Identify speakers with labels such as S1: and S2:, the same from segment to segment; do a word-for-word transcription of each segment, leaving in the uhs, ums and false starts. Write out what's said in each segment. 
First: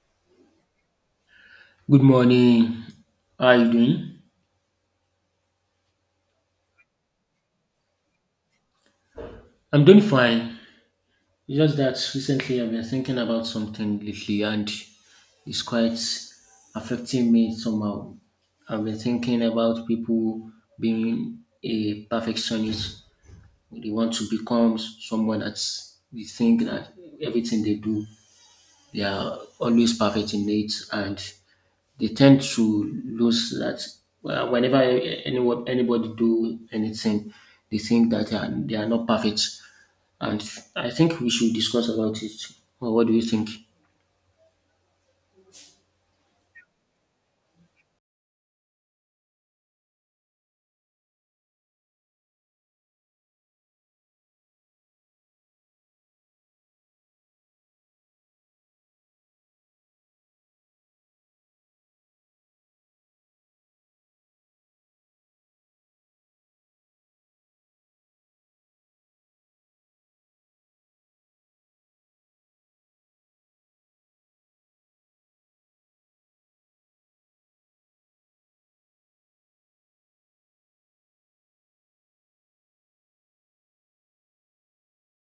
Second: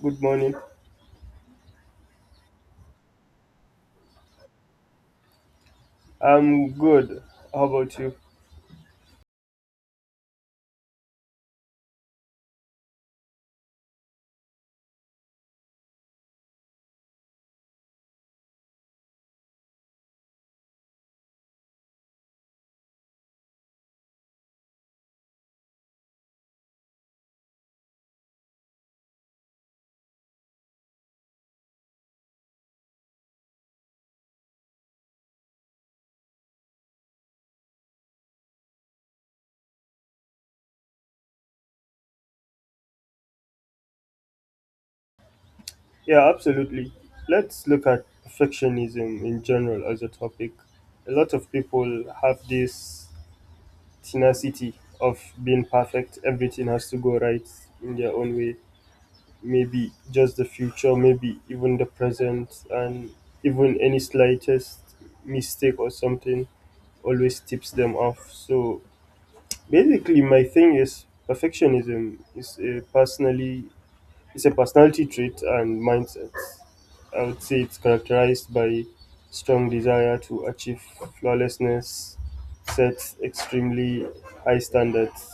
S1: Good morning.
S2: Good morning. How are you doing?
S1: I'm good. How about you?
S2: I'm doing fine. It's just that recently I've been thinking about something lately, and it's quite affecting me somehow. I've been thinking about people being a perfectionist. They want to become someone that's they think that everything they do, they are always perfect in it, and they tend to lose that. Well, whenever anyone, anybody do anything, they think that they are, they are not perfect. And I think we should discuss about it. Well, what do you think?
S1: Yeah, absolutely. Let's look at perfectionism in general as a topic. A lot of people have this tenacity of being perfect. Everything has to go right in their own way. Maybe just the future, maybe even the present, and even any slightest mistake or something always tips them off. So basically, my thing is perfectionism. Is a personally It's a personality trait and mindset. I would say it's characterized by strong desire to achieve flawlessness, set extremely high standards.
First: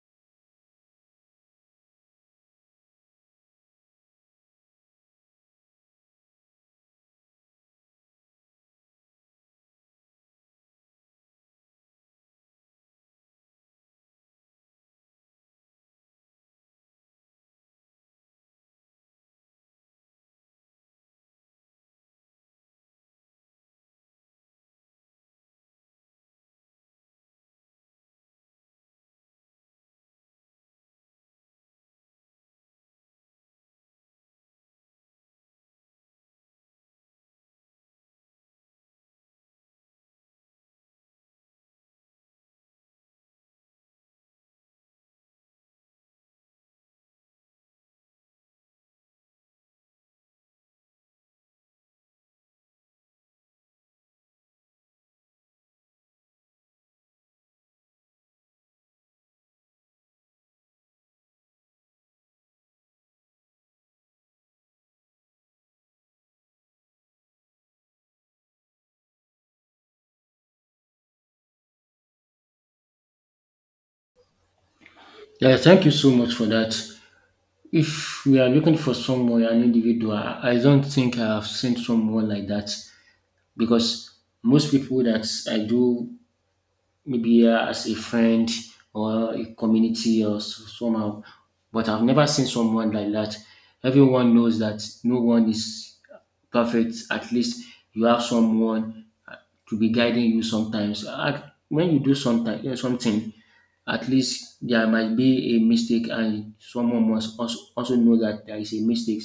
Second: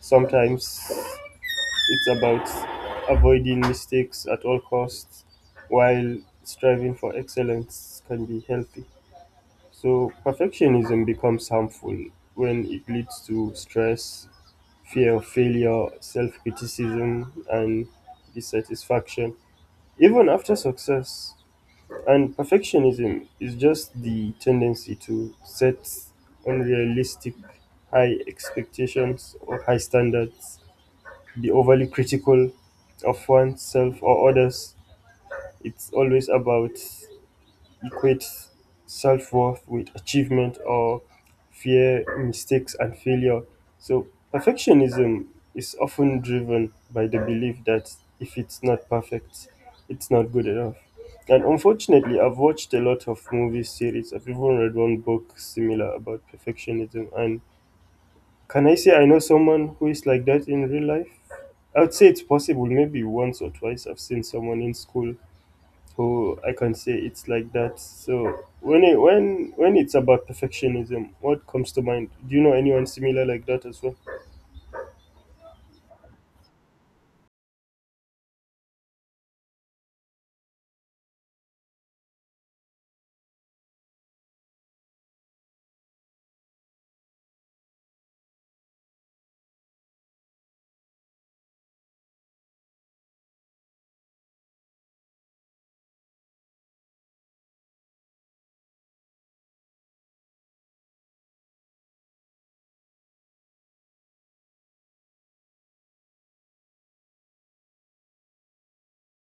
S1: Sometimes it's about avoiding mistakes at all costs, while striving for excellence can be healthy. So perfectionism becomes harmful when it leads to stress, fear of failure, self criticism, and dissatisfaction. Even after success, and perfectionism is just the tendency to set unrealistic high expectations or high standards, be overly critical of oneself or others. It's always about equates self-worth with achievement or fear mistakes and failure. So perfectionism is often driven by the belief that if it's not perfect, it's not good enough. And unfortunately, I've watched a lot of movie series. I've even read one book similar about perfectionism. And can I say I know someone who is like that in real life? I would say it's possible. Maybe once or twice I've seen someone in school. Oh, I can say it's like that. So when it, when when it's about perfectionism, what comes to mind? Do you know anyone similar like that as well?
S2: Yeah, thank you so much for that. If we are looking for someone, an individual, I don't think I have seen someone like that, because most people that I do, maybe uh, as a friend or a community or so- somehow. But I've never seen someone like that. Everyone knows that no one is perfect. At least you have someone uh, to be guiding you sometimes. At- When you do sometime, eh, something, at least there might be a mistake, and someone must also also know that there is a mistake.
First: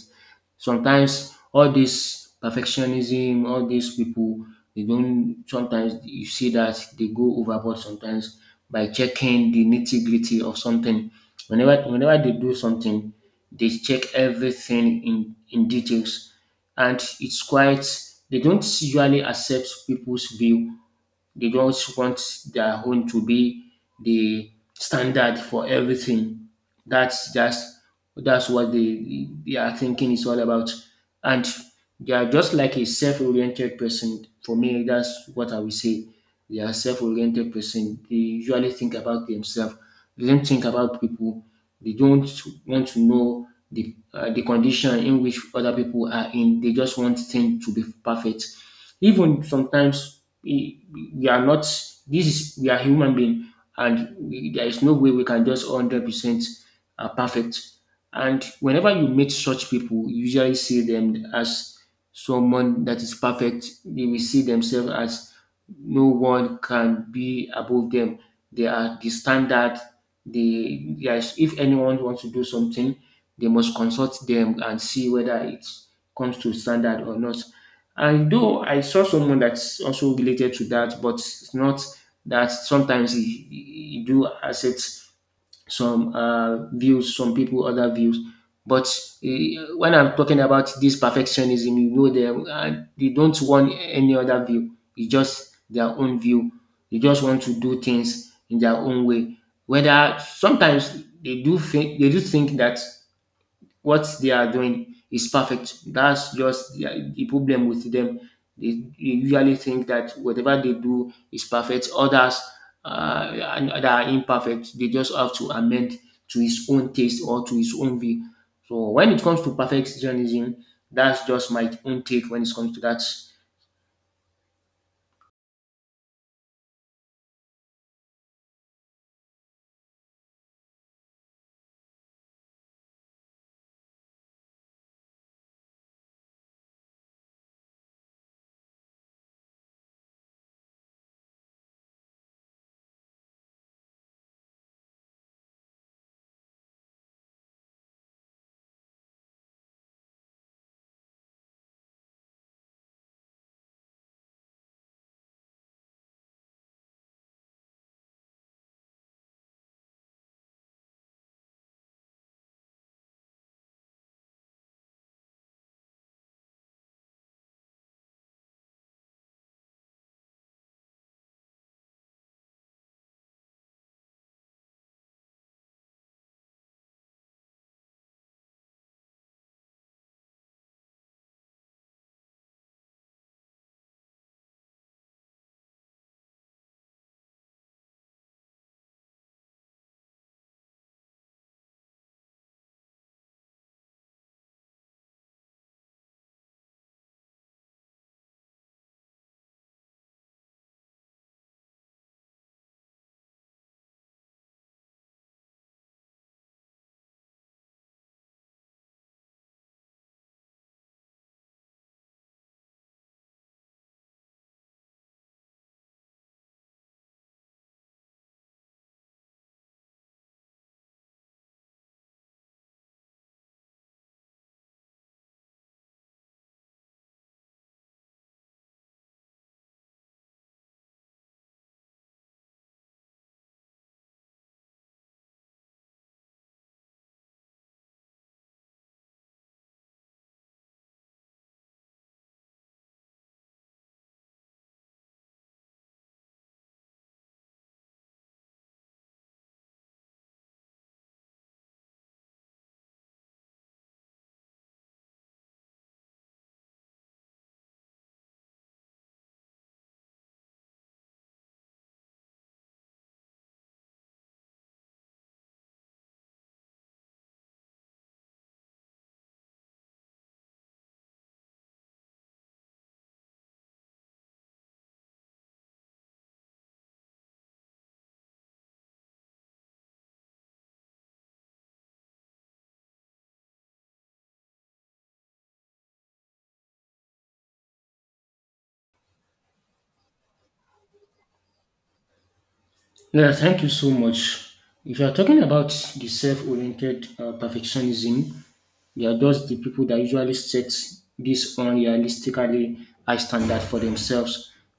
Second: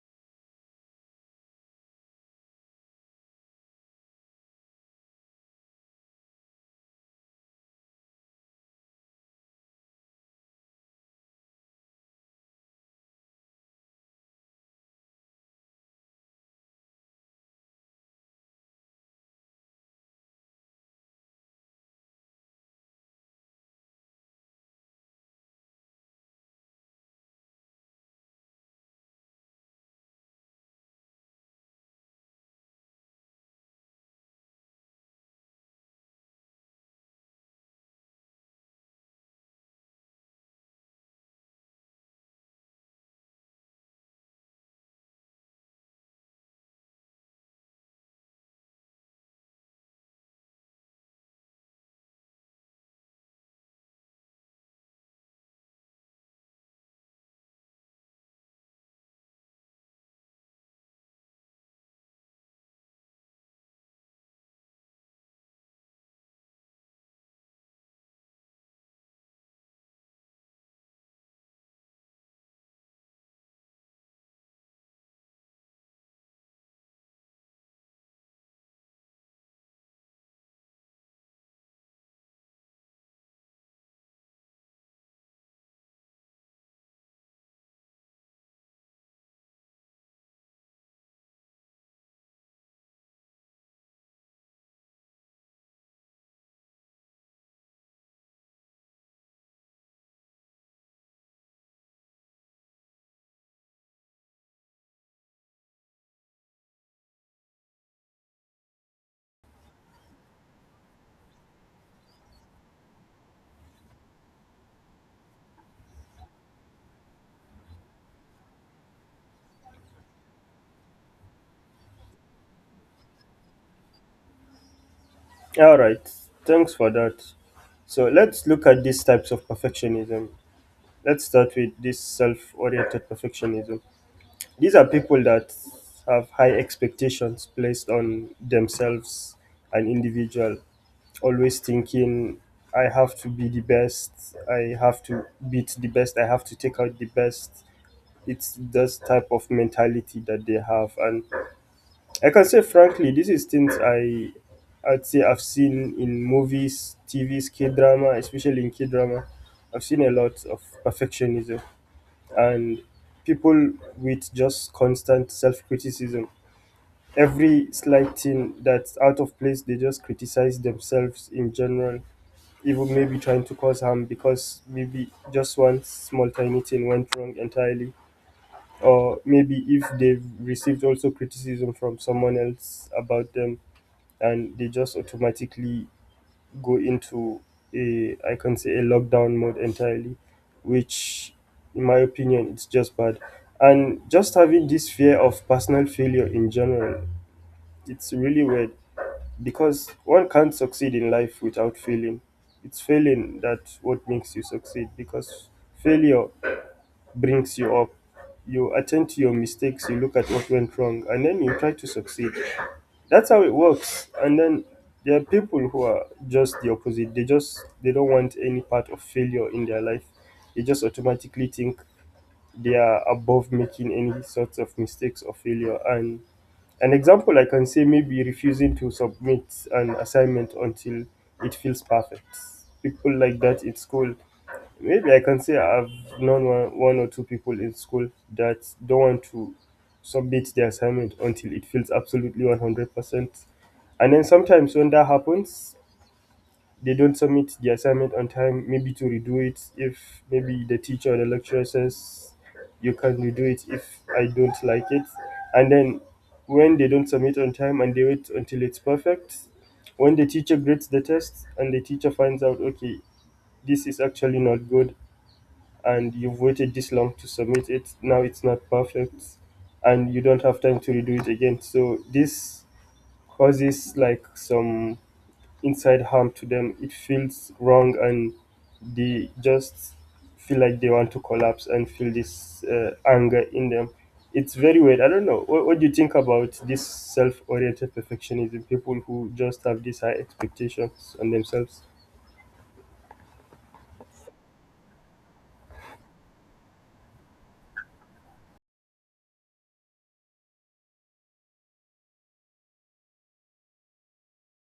S2: Sometimes all this perfectionism, all these people, they don't sometimes you see that they go overboard sometimes by checking the nitty-gritty of something. Whenever whenever they do something, they check everything in, in details. And it's quite, they don't usually accept people's view. They just want their own to be the standard for everything. That's just that's what they they are thinking is all about, and they are just like a self-oriented person. For me, that's what I will say. They are self-oriented person. They usually think about themselves. They don't think about people. They don't want to know the uh, the condition in which other people are in. They just want things to be perfect. Even sometimes, we we are not, this is, we are human being, and we, there is no way we can just one hundred percent are perfect. And whenever you meet such people, you usually see them as someone that is perfect. They will see themselves as no one can be above them. They are the standard. They yes, if anyone wants to do something, they must consult them and see whether it comes to standard or not. I do. I saw someone that's also related to that, but it's not that sometimes he, he he do accept some uh, views, some people other views. But uh, when I'm talking about this perfectionism, you know, they uh, they don't want any other view. It's just their own view. They just want to do things in their own way. Whether sometimes they do think they do think that what they are doing is perfect. That's just the, the problem with them. They, they usually think that whatever they do is perfect. Others uh, and that are imperfect, they just have to amend to his own taste or to his own view. So when it comes to perfectionism, that's just my own take when it comes to that.
S1: All right, thanks for that. So let's look at these types of perfectionism. Let's start with this self-oriented perfectionism. These are people that have high expectations placed on themselves, an individual, always thinking, I have to be the best, I have to beat the best, I have to take out the best. It's this type of mentality that they have. And I can say, frankly, this is things i i'd say I've seen in movies, TVs, K drama, especially in K drama. I've seen a lot of perfectionism and people with just constant self-criticism. Every slight thing that's out of place, they just criticize themselves in general, even maybe trying to cause harm because maybe just one small tiny thing went wrong entirely, or maybe if they've received also criticism from someone else about them. And they just automatically go into, a I can say, a lockdown mode entirely, which in my opinion it's just bad. And just having this fear of personal failure in general, it's really weird, because one can't succeed in life without failing. It's failing that what makes you succeed, because failure brings you up. You attend to your mistakes, you look at what went wrong, and then you try to succeed. That's how it works. And then there are people who are just the opposite. They just they don't want any part of failure in their life. They just automatically think they are above making any sorts of mistakes or failure. And an example I can say, maybe refusing to submit an assignment until it feels perfect. People like that in school. Maybe I can say I've known one, one or two people in school that don't want to submit the assignment until it feels absolutely one hundred percent. And then sometimes when that happens, they don't submit the assignment on time, maybe to redo it if maybe the teacher or the lecturer says you can redo it if I don't like it. And then when they don't submit on time and they wait until it's perfect, when the teacher grades the test and the teacher finds out, okay, this is actually not good, and you've waited this long to submit it, now it's not perfect and you don't have time to redo it again, so this causes like some inside harm to them. It feels wrong, and they just feel like they want to collapse and feel this uh, anger in them. It's very weird. I don't know what, what do you think about this self-oriented perfectionism, people who just have these high expectations on themselves?
S2: Yeah, thank you so much. If you are talking about the self-oriented uh, perfectionism, they are just the people that usually set this unrealistically high standard for themselves.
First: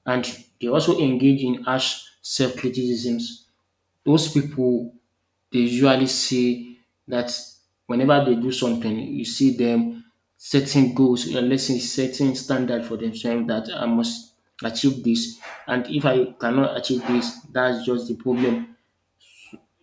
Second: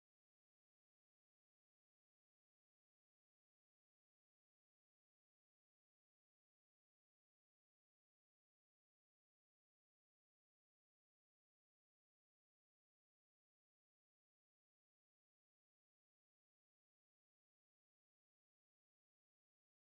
S2: And they also engage in harsh self criticisms. Those people, they usually say that whenever they do something, you see them setting goals, uh, let's say setting standard for themselves that I must achieve this. And if I cannot achieve this, that's just the problem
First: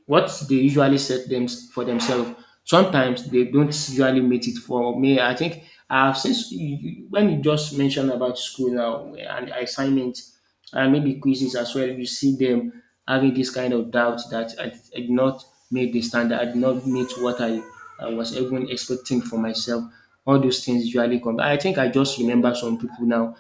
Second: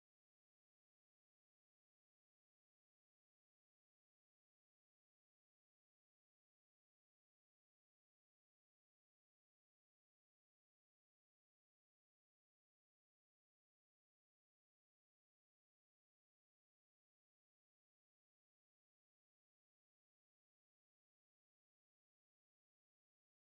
S2: what they usually set them for themselves. Sometimes they don't usually meet it. For me, I think, uh, since you, you- when you just mentioned about school now and assignments and maybe quizzes as well, you see them having this kind of doubt that I, I did not meet the standard, I did not meet what I, I was even expecting for myself. All those things usually come. I think I just remember some people now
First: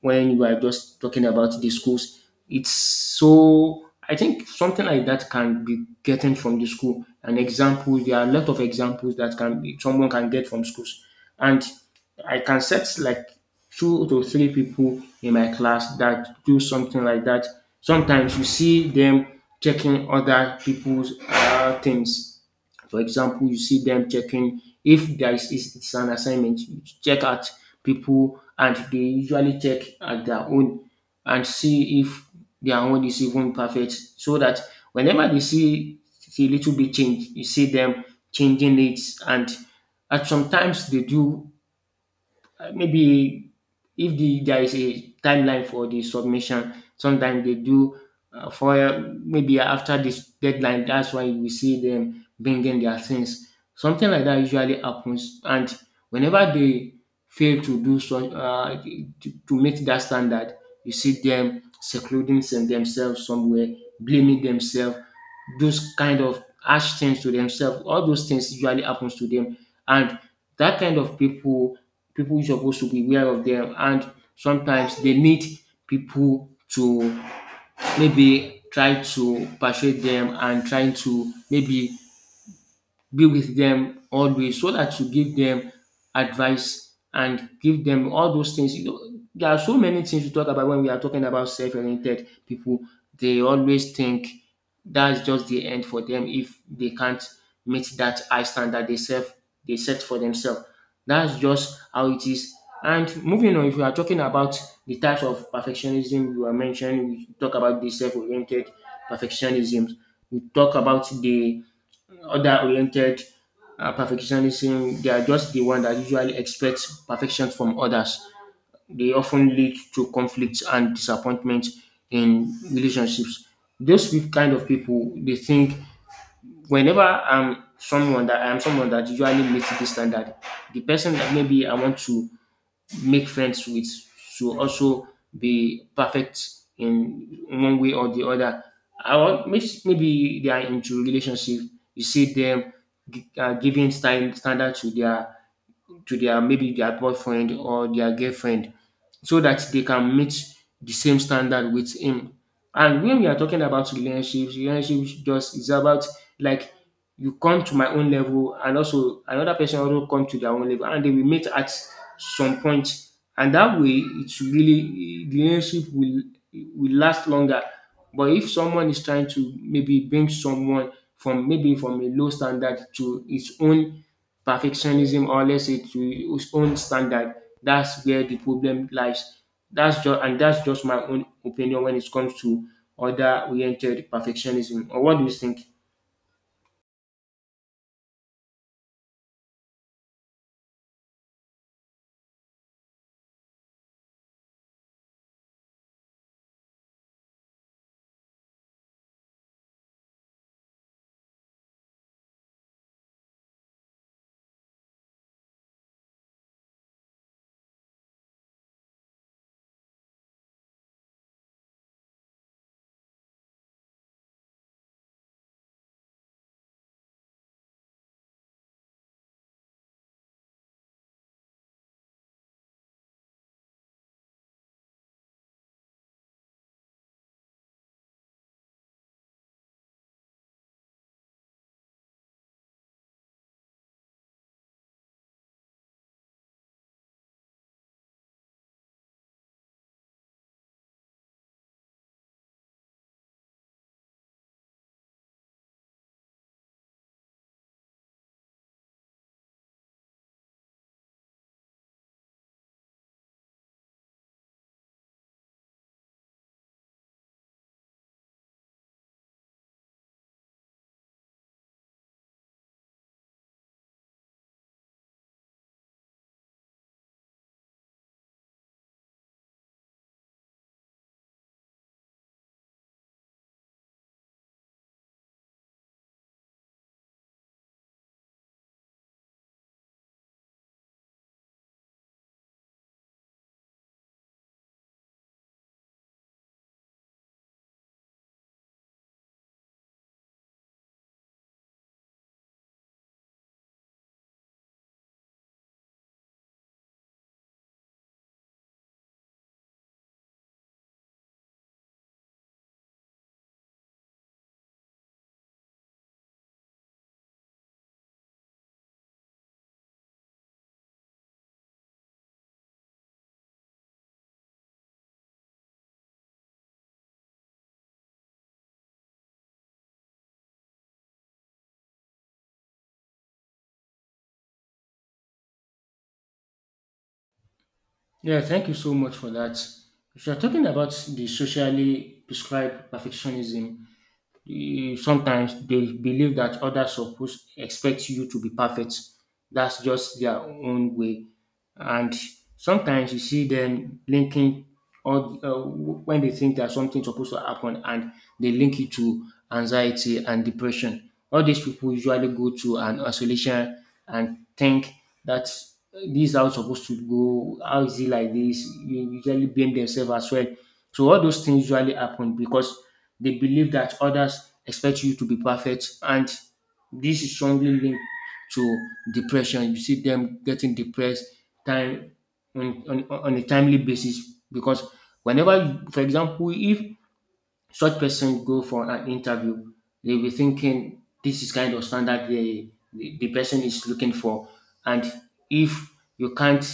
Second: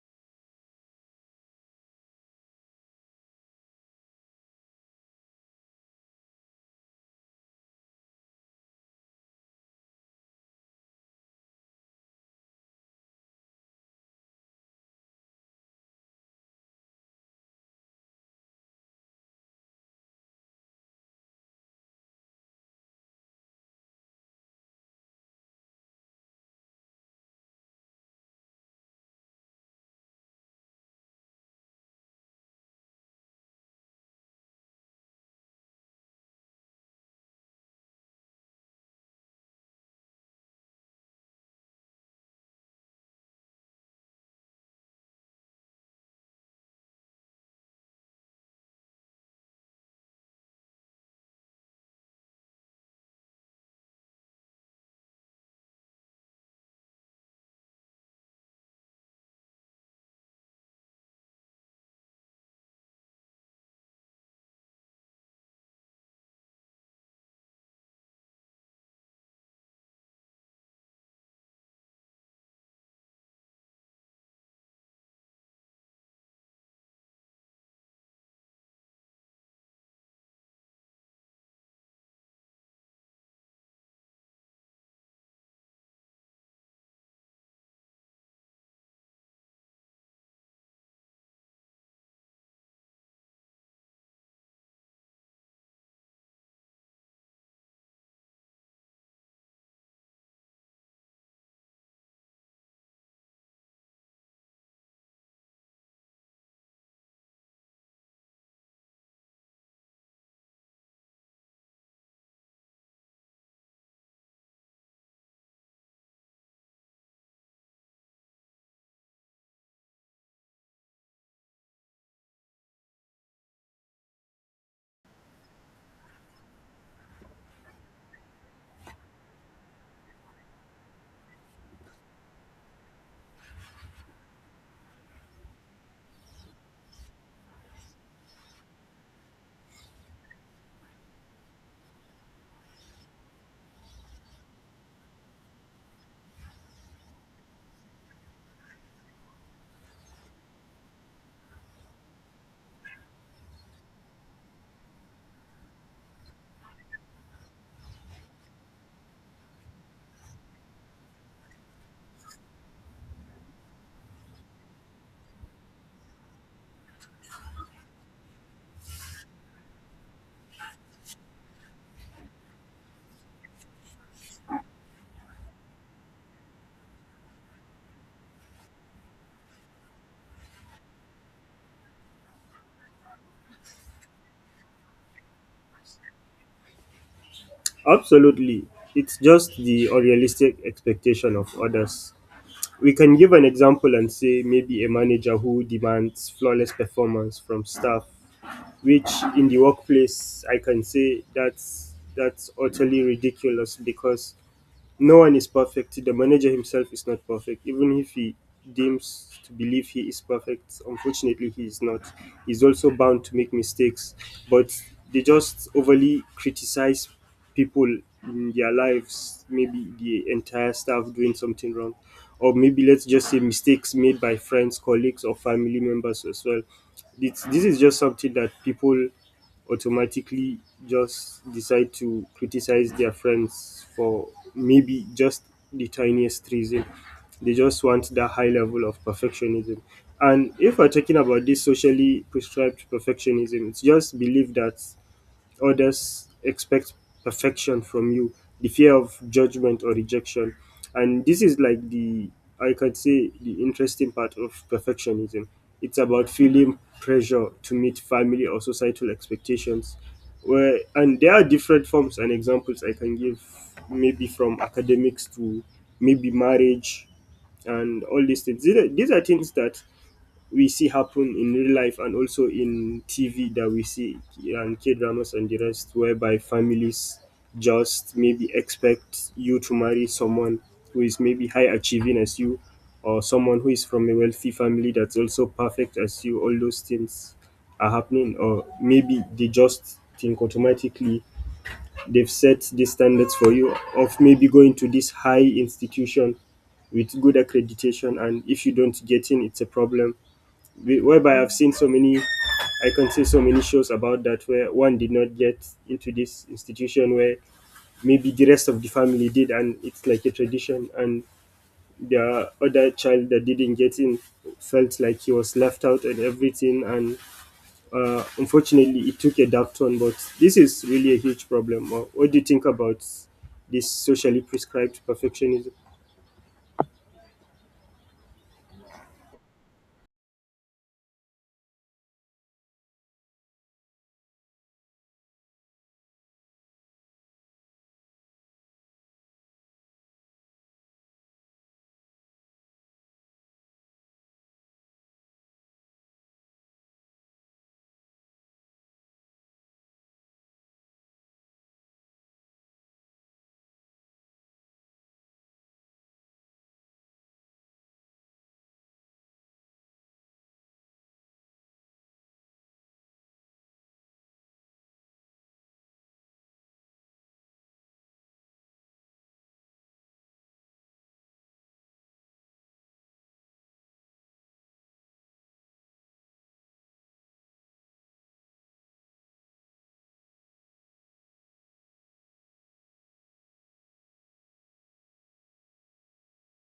S2: when we are just talking about the schools. It's, so I think something like that can be getting from the school. An example, there are a lot of examples that can be someone can get from schools. And I can set like two to three people in my class that do something like that. Sometimes you see them checking other people's uh, things. For example, you see them checking if there is, is it's an assignment, you check out people and they usually check at their own and see if their own is even perfect, so that whenever they see a little bit change, you see them changing it. And at sometimes they do, uh, maybe if the there is a timeline for the submission, sometimes they do, uh, for maybe after this deadline. That's why we see them bringing their things. Something like that usually happens, and whenever they fail to do so, uh, to, to meet that standard, you see them secluding some- themselves somewhere, blaming themselves, those kind of harsh things to themselves. All those things usually happens to them, and that kind of people, people supposed to be aware of them, and sometimes they need people to maybe try to persuade them, and trying to maybe be with them always so that you give them advice and give them all those things. You know, there are so many things we talk about when we are talking about self-oriented people. They always think that's just the end for them if they can't meet that high standard they self they set for themselves. That's just how it is. And moving on, if we are talking about the types of perfectionism you are mentioning, we talk about the self-oriented perfectionism. We talk about the other oriented uh, perfectionism. They are just the one that usually expects perfection from others. They often lead to conflicts and disappointment in relationships. Those pe- kind of people, they think, whenever I'm someone that I'm someone that usually meets this standard, the person that maybe I want to make friends with should also be perfect in one way or the other. I want, may- maybe they are into relationship. You see them gi- uh, giving stand, standard to their to their maybe their boyfriend or their girlfriend, so that they can meet the same standard with him. And when we are talking about relationships, relationships just is about, like, you come to my own level, and also another person also come to their own level, and they will meet at some point. And that way, it's really the relationship will will last longer. But if someone is trying to maybe bring someone from maybe from a low standard to its own perfectionism, or let's say to its own standard, that's where the problem lies. That's just and that's just my own opinion when it comes to other oriented perfectionism. Or what do you think?
S1: Absolutely. It's just the unrealistic expectation of others. We can give an example and say maybe a manager who demands flawless performance from staff, which in the workplace I can say that's that's utterly ridiculous because no one is perfect. The manager himself is not perfect. Even if he deems to believe he is perfect, unfortunately, he is not. He's also bound to make mistakes. But they just overly criticize people in their lives, maybe the entire staff doing something wrong. Or maybe let's just say mistakes made by friends, colleagues, or family members as well. It's, this is just something that people automatically just decide to criticize their friends for, maybe just the tiniest reason. They just want that high level of perfectionism. And if we're talking about this socially prescribed perfectionism, it's just belief that others expect perfection from you, the fear of judgment or rejection. And this is like the, I could say, the interesting part of perfectionism. It's about feeling pressure to meet family or societal expectations. Where, and there are different forms and examples I can give, maybe from academics to maybe marriage and all these things. These are, these are things that we see happen in real life and also in T V, that we see, and K dramas and the rest, whereby families just maybe expect you to marry someone who is maybe high achieving as you, or someone who is from a wealthy family that's also perfect as you. All those things are happening, or maybe they just think automatically they've set the standards for you of maybe going to this high institution with good accreditation, and if you don't get in, it's a problem, whereby I've seen so many, I can say so many shows about that, where one did not get into this institution where maybe the rest of the family did, and it's like a tradition, and the other child that didn't get in felt like he was left out and everything, and uh, unfortunately, it took a dark turn. But this is really a huge problem. Uh, What do you think about this socially prescribed perfectionism?
S2: Yeah, thank you so much for that. If you're talking about the socially prescribed perfectionism, e- sometimes they believe that others suppose expect you to be perfect. That's just their own way. And sometimes you see them linking all, uh, when they think that something's supposed to happen, and they link it to anxiety and depression. All these people usually go to an isolation and think that, uh, this is how it's supposed to go. How is it like this? You usually blame themselves as well. So all those things usually happen because they believe that others expect you to be perfect, and this is strongly linked to depression. You see them getting depressed time on, on, on a timely basis, because whenever, for example, if such person go for an interview, they'll be thinking this is kind of standard the, the, the person is looking for. And if you can't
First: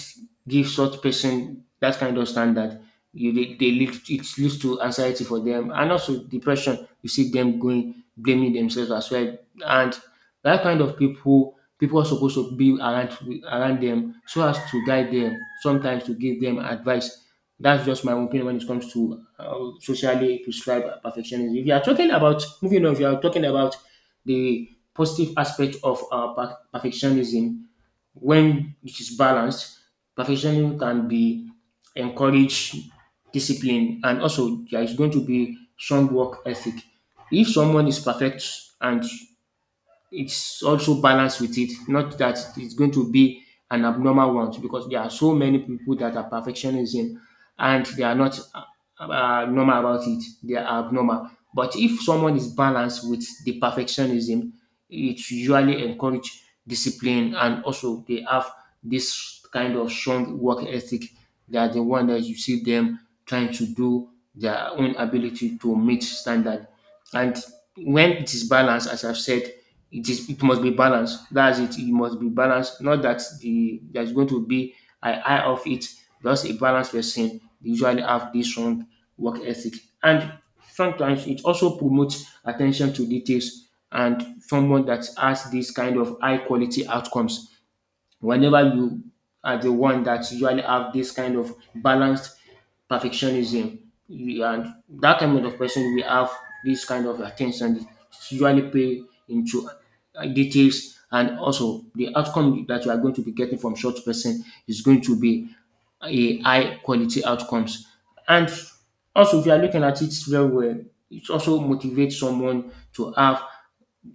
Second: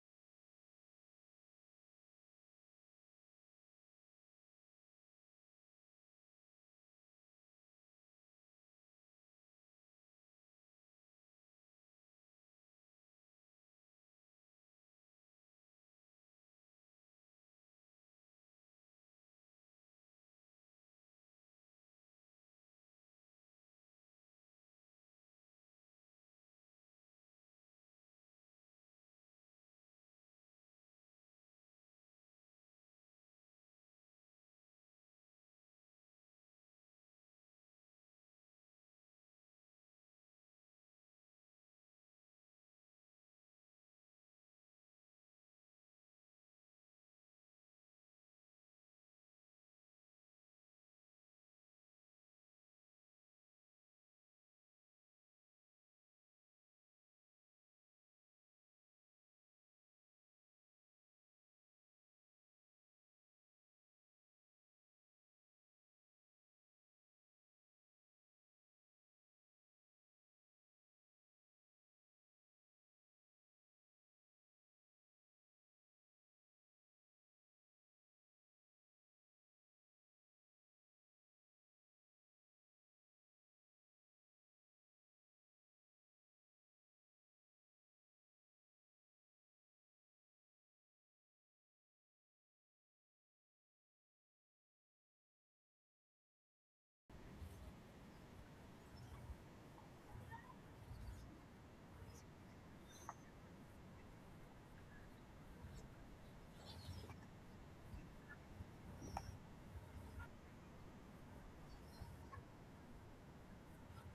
S2: give such person that kind of standard, you they, they lead, it leads to anxiety for them and also depression. You see them going blaming themselves as well. And that kind of people people are supposed to be around around them, so as to guide them, sometimes to give them advice. That's just my opinion when it comes to um, socially prescribed perfectionism. If you are talking about, moving on, if you are talking about the positive aspect of uh, per- perfectionism, when it is balanced, perfectionism can be encouraged, discipline, and also there is going to be strong work ethic. If someone is perfect and it's also balanced with it, not that it's going to be an abnormal one, because there are so many people that are perfectionism and they are not uh, uh, normal about it. They are abnormal. But if someone is balanced with the perfectionism, it usually encourage discipline, and also they have this kind of strong work ethic. They are the one that you see them trying to do their own ability to meet standard. And when it is balanced, as I've said, it is it must be balanced. That's it. It must be balanced. Not that the there's going to be an eye of it. Just a balanced person usually have this strong work ethic. And sometimes it also promotes attention to details and someone that has this kind of high quality outcomes whenever you are the one that usually have this kind of balanced perfectionism you- and that kind of person will have this kind of attention usually pay into uh, details, and also the outcome that you are going to be getting from such person is going to be a high quality outcomes. And also, if you are looking at it very well, it also motivates someone to have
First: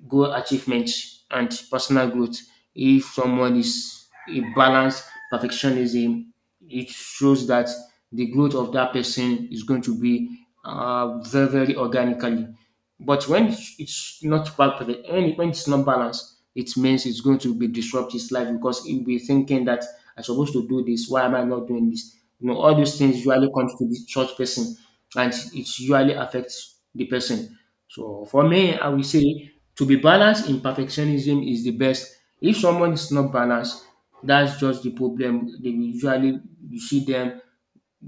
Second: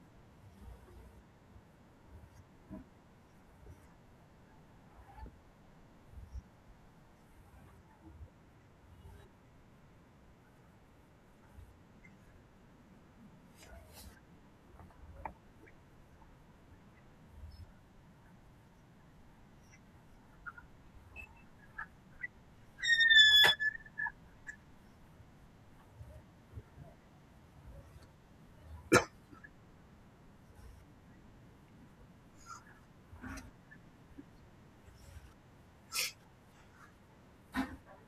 S2: goal achievement and personal growth. If someone is a balanced perfectionism, it shows that the growth of that person is going to be uh, very, very organically. But when it's not quite perfect, when when it's not balanced, it means it's going to be disrupt his life, because he'll be thinking that I'm supposed to do this. Why am I not doing this? You know, all those things usually comes to the church person, and it usually affects the person. So for me, I will say to be balanced in perfectionism is the best. If someone is not balanced, that's just the problem. They usually, you see them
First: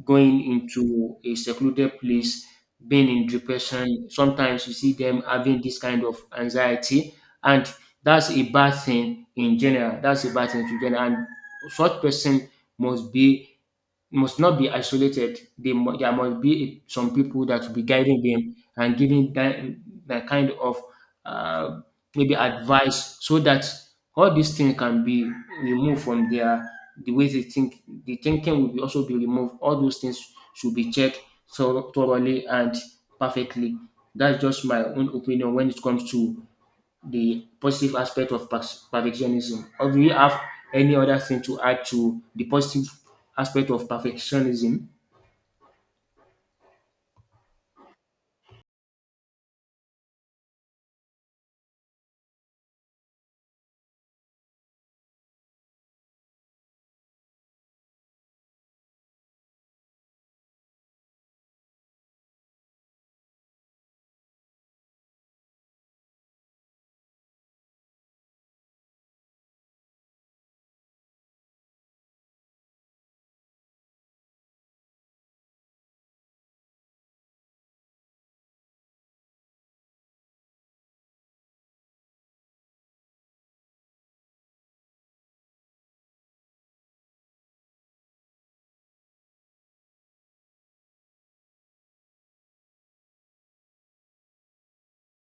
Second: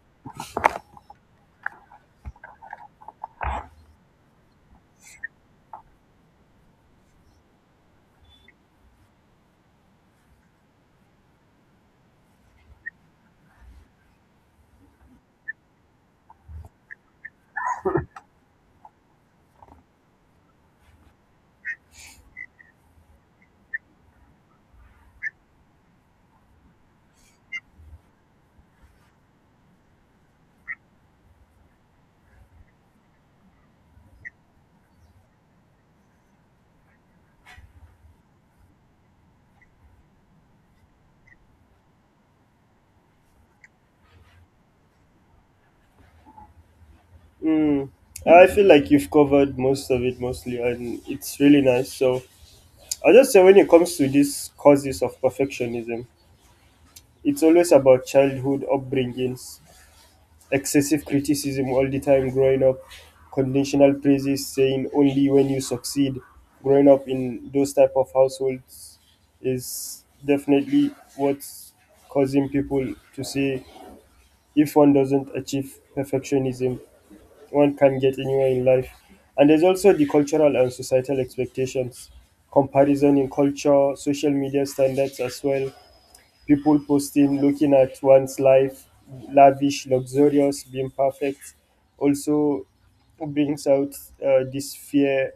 S2: going into a secluded place, being in depression. Sometimes you see them having this kind of anxiety, and that's a bad thing in general. That's a bad thing in general. And such person must be must not be isolated. They, mu- there must be some people that will be guiding them and giving them that kind of uh, maybe advice, so that all these things can be removed from their the way they think. The thinking will be also be removed. All those things should be checked thorough- thoroughly and perfectly. That's just my own opinion when it comes to the positive aspect of pers- perfectionism. Or do you have any other thing to add to the positive aspect of perfectionism?
S1: Mm, I feel like you've covered most of it mostly, and it's really nice. So I just say, when it comes to these causes of perfectionism, it's always about childhood upbringings, excessive criticism all the time growing up, conditional praises saying only when you succeed. Growing up in those type of households is definitely what's causing people to say if one doesn't achieve perfectionism, one can get anywhere in life. And there's also the cultural and societal expectations, comparison in culture, social media standards as well. People posting, looking at one's life, lavish, luxurious, being perfect, also brings out uh, this fear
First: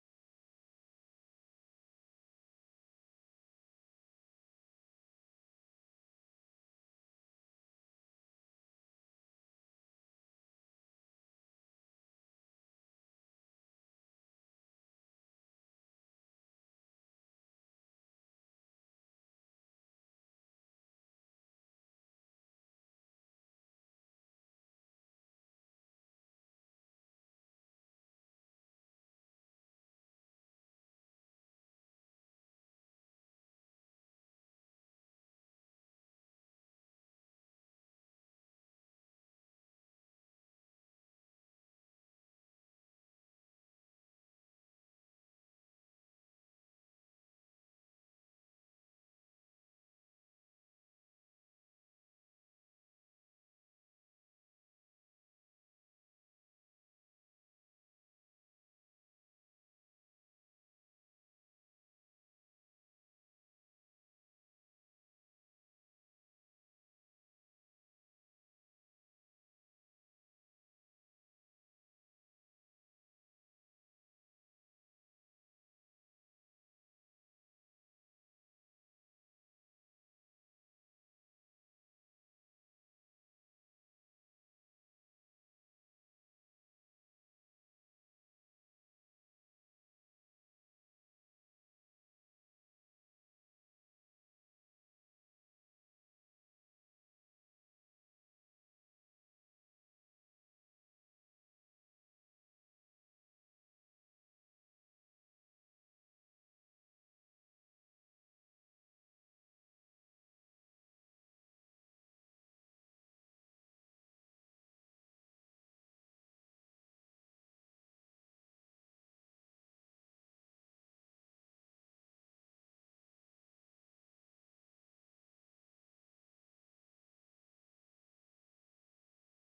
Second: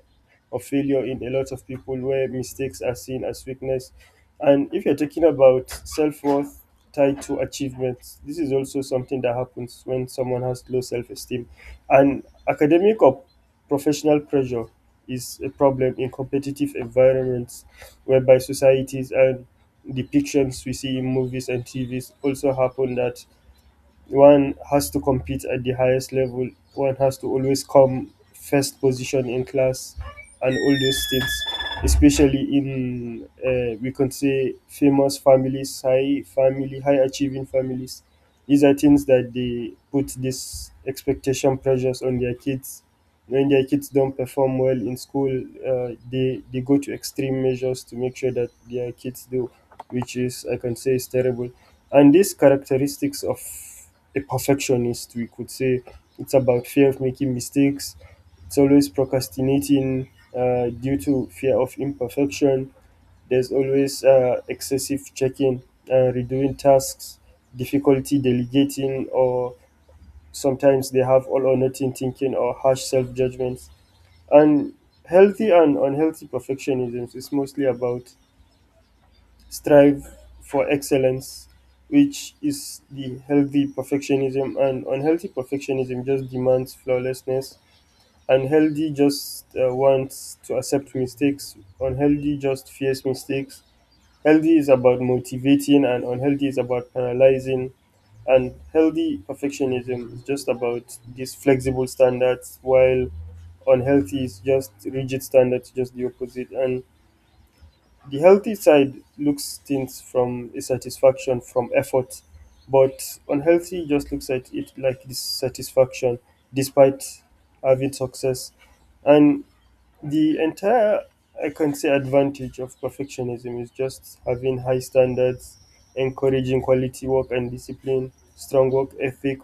S1: of failure in a lot of people, where mistakes are seen as weakness. And if you're talking about self worth tied to achievements, this is also something that happens when someone has low self esteem. And academic or professional pressure is a problem in competitive environments, whereby societies and depictions we see in movies and T Vs also happen, that one has to compete at the highest level, one has to always come first position in class and all those things, especially in, uh, we can say, famous families, high family, high achieving families. These are things that they put this expectation pressures on their kids. When their kids don't perform well in school, uh, they, they go to extreme measures to make sure that their kids do, which is, I can say, is terrible. And these characteristics of a perfectionist, we could say. It's about fear of making mistakes. It's always procrastinating uh, due to fear of imperfection. There's always uh, excessive checking, uh, redoing tasks, difficulty delegating, or sometimes they have all or nothing thinking or harsh self judgments. And healthy and unhealthy perfectionism is mostly about strive for excellence, which is the healthy perfectionism, and unhealthy perfectionism just demands flawlessness. Unhealthy just uh, wants to accept mistakes, unhealthy just fears mistakes. Healthy is about motivating, and unhealthy is about analyzing. And healthy perfectionism is just about these flexible standards, while unhealthy is just rigid standards, just the opposite. And the healthy side looks things from a satisfaction from effort, but unhealthy just looks at it like dissatisfaction despite having success. And the entire, I can say, advantage of perfectionism is just having high standards, encouraging quality work and discipline, strong work ethic.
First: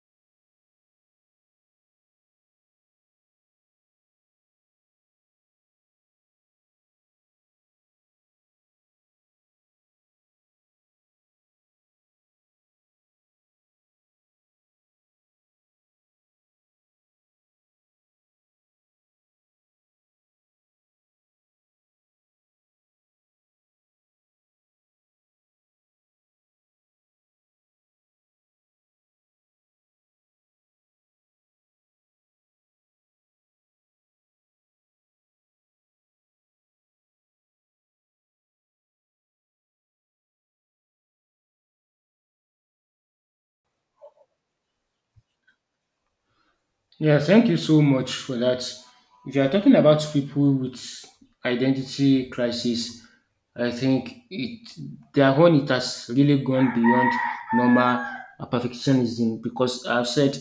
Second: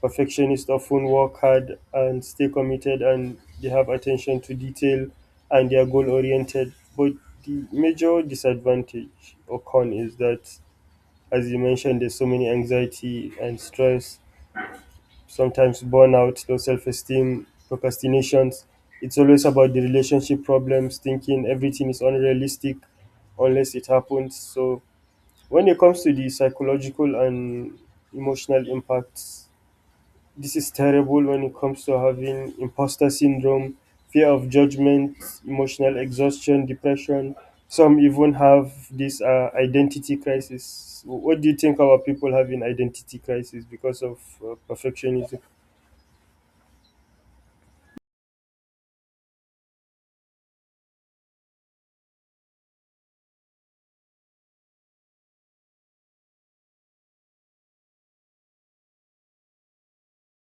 S1: Perfectionists often work hard and stay committed, and they have attention to detail and they are goal oriented. But the major disadvantage or con is that, as you mentioned, there's so many anxiety and stress, sometimes burnout, low self esteem, procrastinations. It's always about the relationship problems, thinking everything is unrealistic unless it happens. So, when it comes to the psychological and emotional impacts, this is terrible when it comes to having imposter syndrome, fear of judgment, emotional exhaustion, depression. Some even have this uh, identity crisis. What do you think about people having identity crisis because of uh, perfectionism?
S2: Yeah, thank you so much for that. If you are talking about people with identity crisis, I think it their own, it has really gone beyond normal uh, perfectionism, because I've said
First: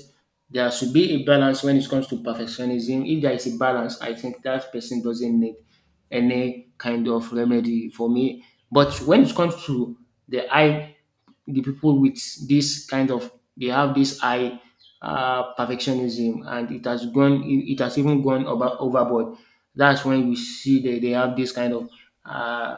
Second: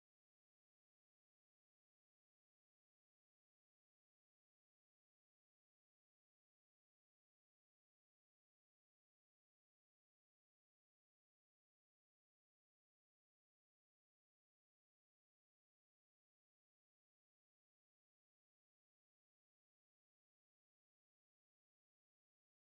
S2: there should be a balance when it comes to perfectionism. If there is a balance, I think that person doesn't need any kind of remedy for me. But when it comes to the high the people with this kind of, they have this high uh, perfectionism and it has gone it it has even gone over, overboard. That's when you see that they have this kind of uh,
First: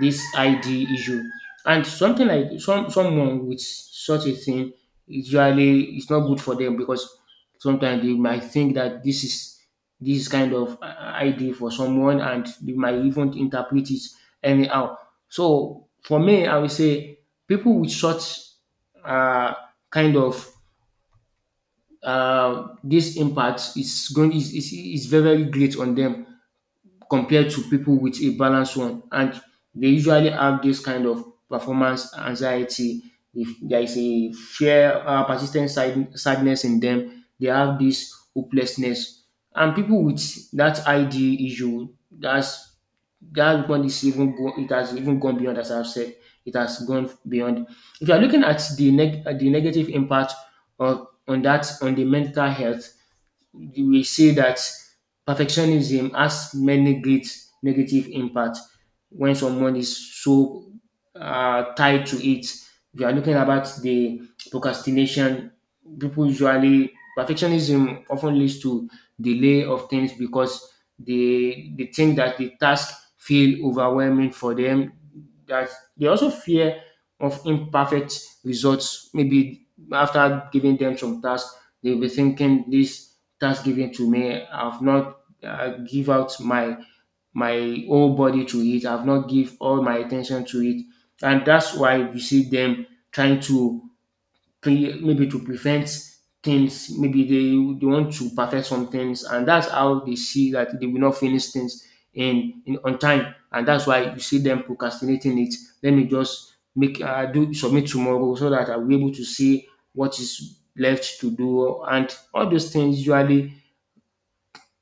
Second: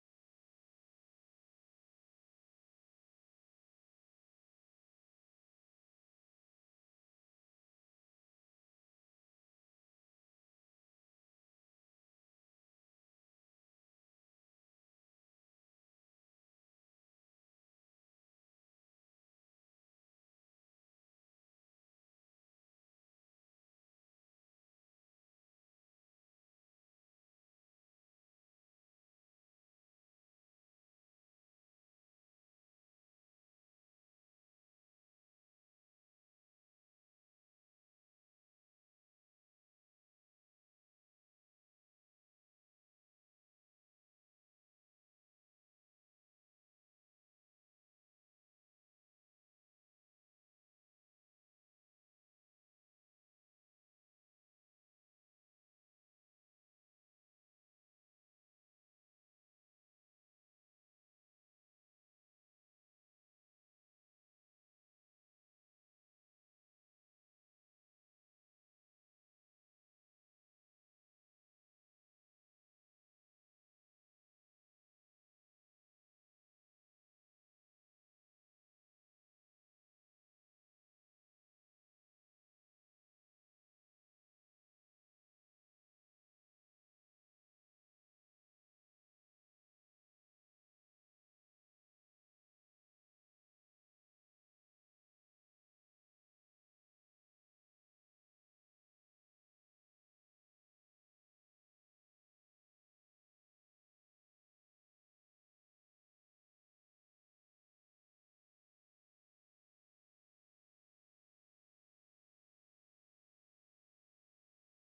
S2: this I D issue. And something like some someone with such a thing usually, it's not good for them, because sometimes they might think that this is this kind of uh, I D for someone, and they might even interpret it anyhow. So for me, I would say people with such uh, kind of uh, this impact is going is, is, is very, very great on them compared to people with a balanced one. And they usually have this kind of performance anxiety. If there is a fear, uh, persistent sad- sadness in them, they have this hopelessness. And people with that I D issue, that's that one is even go, it has even gone beyond as I've said. It has gone beyond. If you are looking at the neg- uh, the negative impact on on that on the mental health, we see that perfectionism has many great negative impact when someone is so uh, tied to it. If you are looking about the procrastination. People usually perfectionism often leads to delay of things, because they they think that the task feel overwhelming for them. That they also fear of imperfect results. Maybe after giving them some tasks, they'll be thinking this that's given to me. I've not uh, give out my my whole body to it. I've not give all my attention to it, and that's why you see them trying to pre- maybe to prevent things. Maybe they they want to perfect some things, and that's how they see that they will not finish things in, in on time, and that's why you see them procrastinating it. Let me just make uh, do submit tomorrow, so that I'll be able to see what is left to do. And all those things usually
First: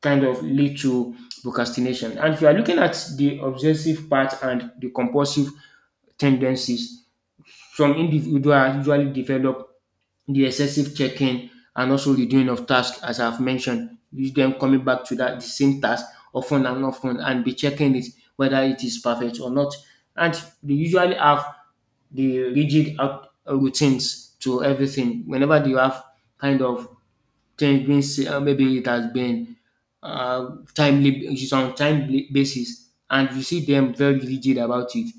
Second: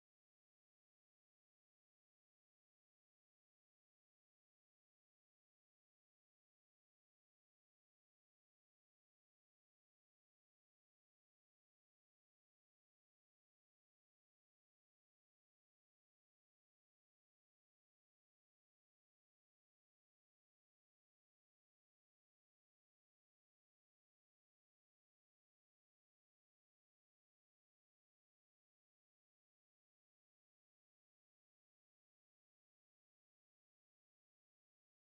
S2: kind of lead to procrastination. And if you are looking at the obsessive part and the compulsive tendencies, some individuals usually develop the excessive checking and also the doing of tasks, as I've mentioned, with them coming back to that the same task often and often and be checking it whether it is perfect or not. And they usually have the rigid out- routines to everything. Whenever they have kind of change, means uh, maybe it has been uh, timely, it's on timely basis, and you see them very rigid about it,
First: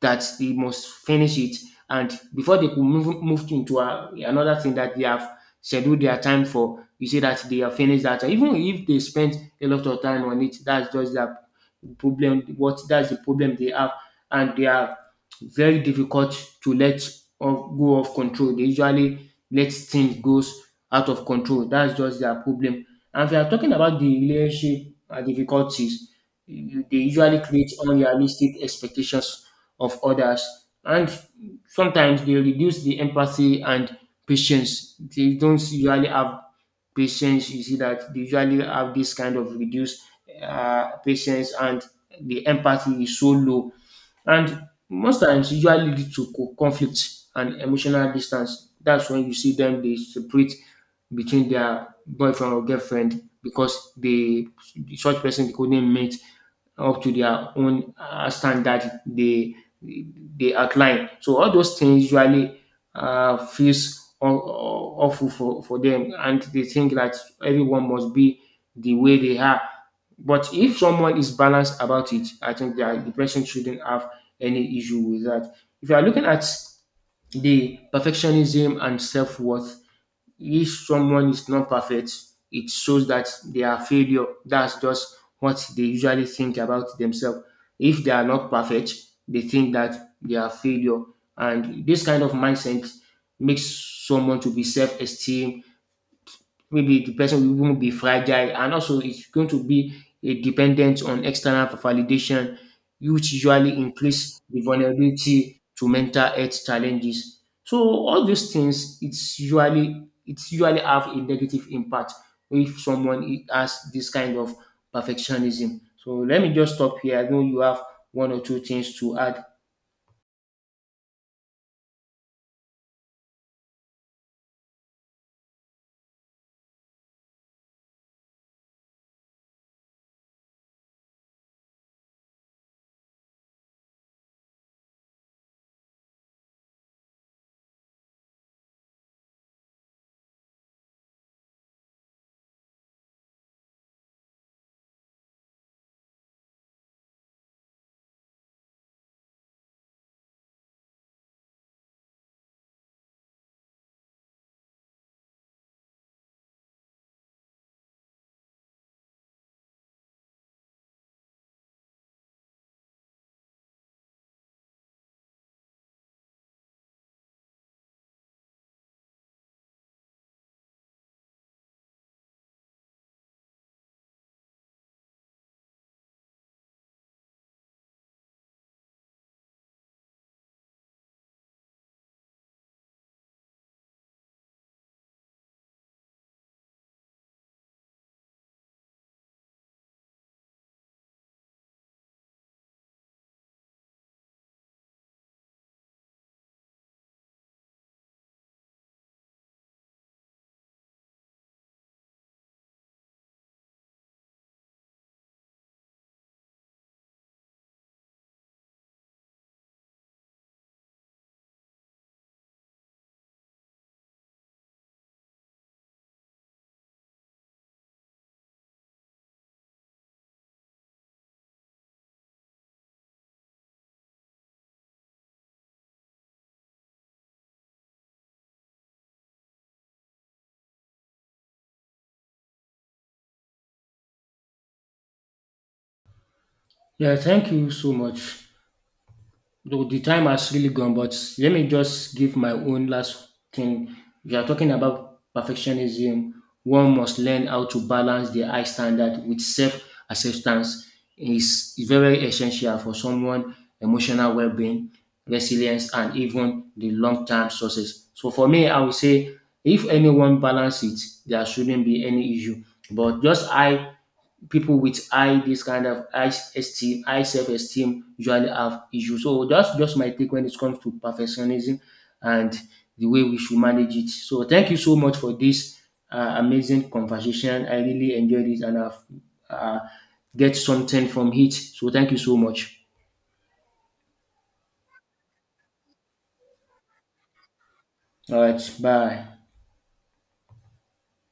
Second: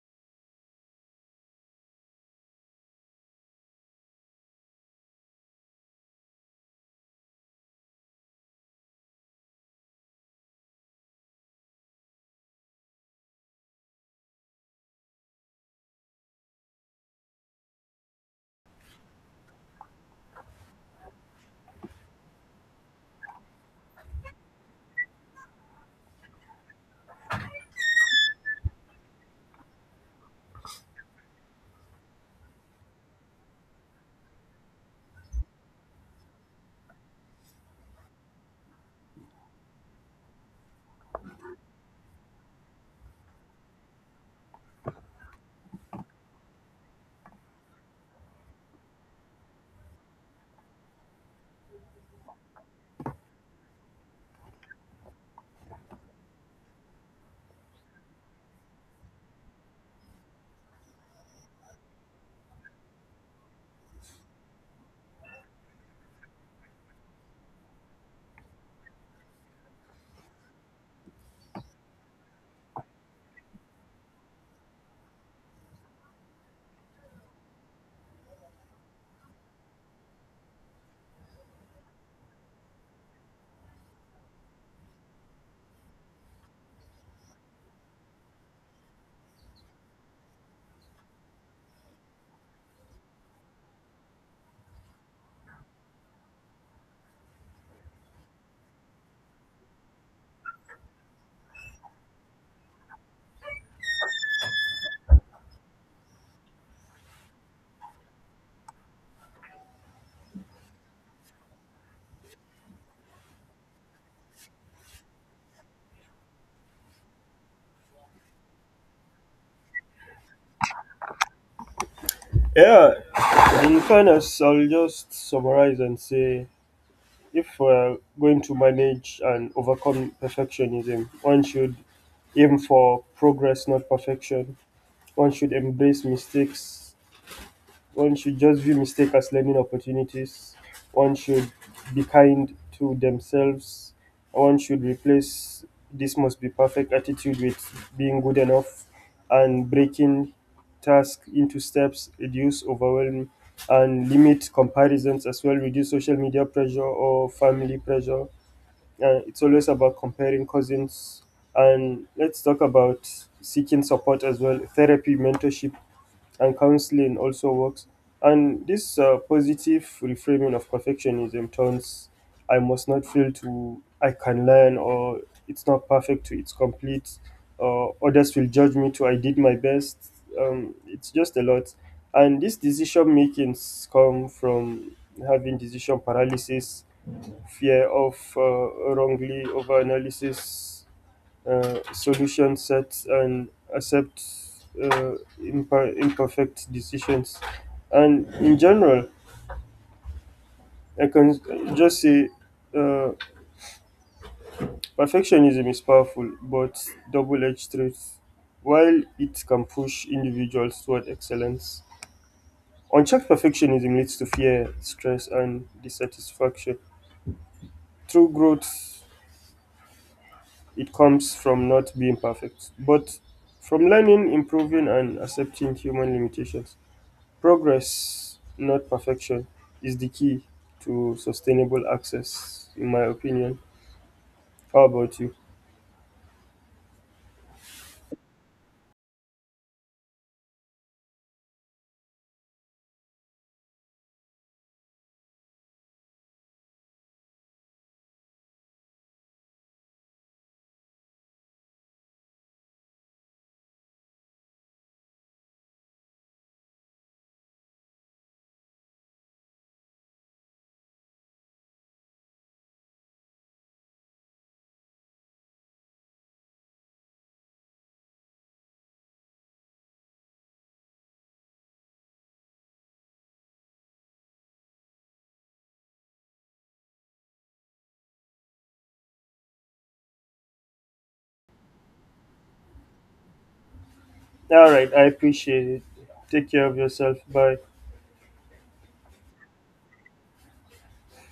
S2: that they must finish it. And before they could move, move into a, another thing that they have scheduled their time for, you see that they have finished that. Even if they spent a lot of time on it, that's just their problem. What that's the problem they have, and they are very difficult to let off, go off control. They usually let things goes out of control. That's just their problem. And if you are talking about the relationship uh, difficulties, you- they usually create unrealistic expectations of others. And sometimes they reduce the empathy and patience. They don't usually have patience. You see that they usually have this kind of reduced uh, patience, and the empathy is so low. And most times usually lead to co- conflict and emotional distance. That's when you see them they separate between their boyfriend or girlfriend, because they such person, they couldn't meet up to their own uh, standard they they outline. So all those things usually uh, feels aw- awful for, for them, and they think that everyone must be the way they are. But if someone is balanced about it, I think that the person shouldn't have any issue with that. If you are looking at the perfectionism and self worth, if someone is not perfect, it shows that they are failure. That's just what they usually think about themselves. If they are not perfect, they think that they are failure. And this kind of mindset makes someone to be self-esteem, maybe the person won't be fragile, and also it's going to be a dependent on external validation, which usually increase the vulnerability to mental health challenges. So all these things, it's usually it's usually have a negative impact if someone i- has this kind of perfectionism. So let me just stop here. I know you have one or two things to add.
S1: Yeah, in fairness, I'll just summarize and say, if we're going to manage and overcome perfectionism, one should aim for progress, not perfection. One should embrace mistakes. One should just view mistakes as learning opportunities. One should be kind to themselves. One should replace this must be perfect attitude with being good enough, and breaking tasks into steps, reduce overwhelm, and limit comparisons as well, reduce social media pressure or family pressure. Uh, it's always about comparing cousins. And let's talk about seeking support as well, therapy, mentorship, and counseling also works. And this uh, positive reframing of perfectionism turns I must not fail to I can learn, or it's not perfect to it's complete, or others will judge me to I did my best. Um, it's just a lot. And this decision makings come from having decision paralysis, fear of uh, wrongly over analysis, uh, solution sets, and accept uh, imper- imperfect decisions. And in general, I can just say uh, perfectionism is powerful but double edged truth, while it can push individuals toward excellence. Unchecked perfectionism leads to fear, stress, and dissatisfaction. True growth, it comes from not being perfect, but from learning, improving, and accepting human limitations. Progress, not perfection, is the key to sustainable access, in my opinion. How about you?
S2: Yeah, thank you so much. Though the time has really gone, but let me just give my own last thing. We are talking about perfectionism. One must learn how to balance the high standard with self-acceptance. Is very essential for someone emotional well-being, resilience, and even the long-term success. So for me, I would say if anyone balance it, there shouldn't be any issue. But just I people with high this kind of high esteem, high self-esteem usually have issues. So that's just my take when it comes to perfectionism and the way we should manage it. So thank you so much for this uh, amazing conversation. I really enjoyed it, and I've uh, get something from it. So thank you so much.
S1: All right, I appreciate it. Take care of yourself. Bye.
S2: All right, bye.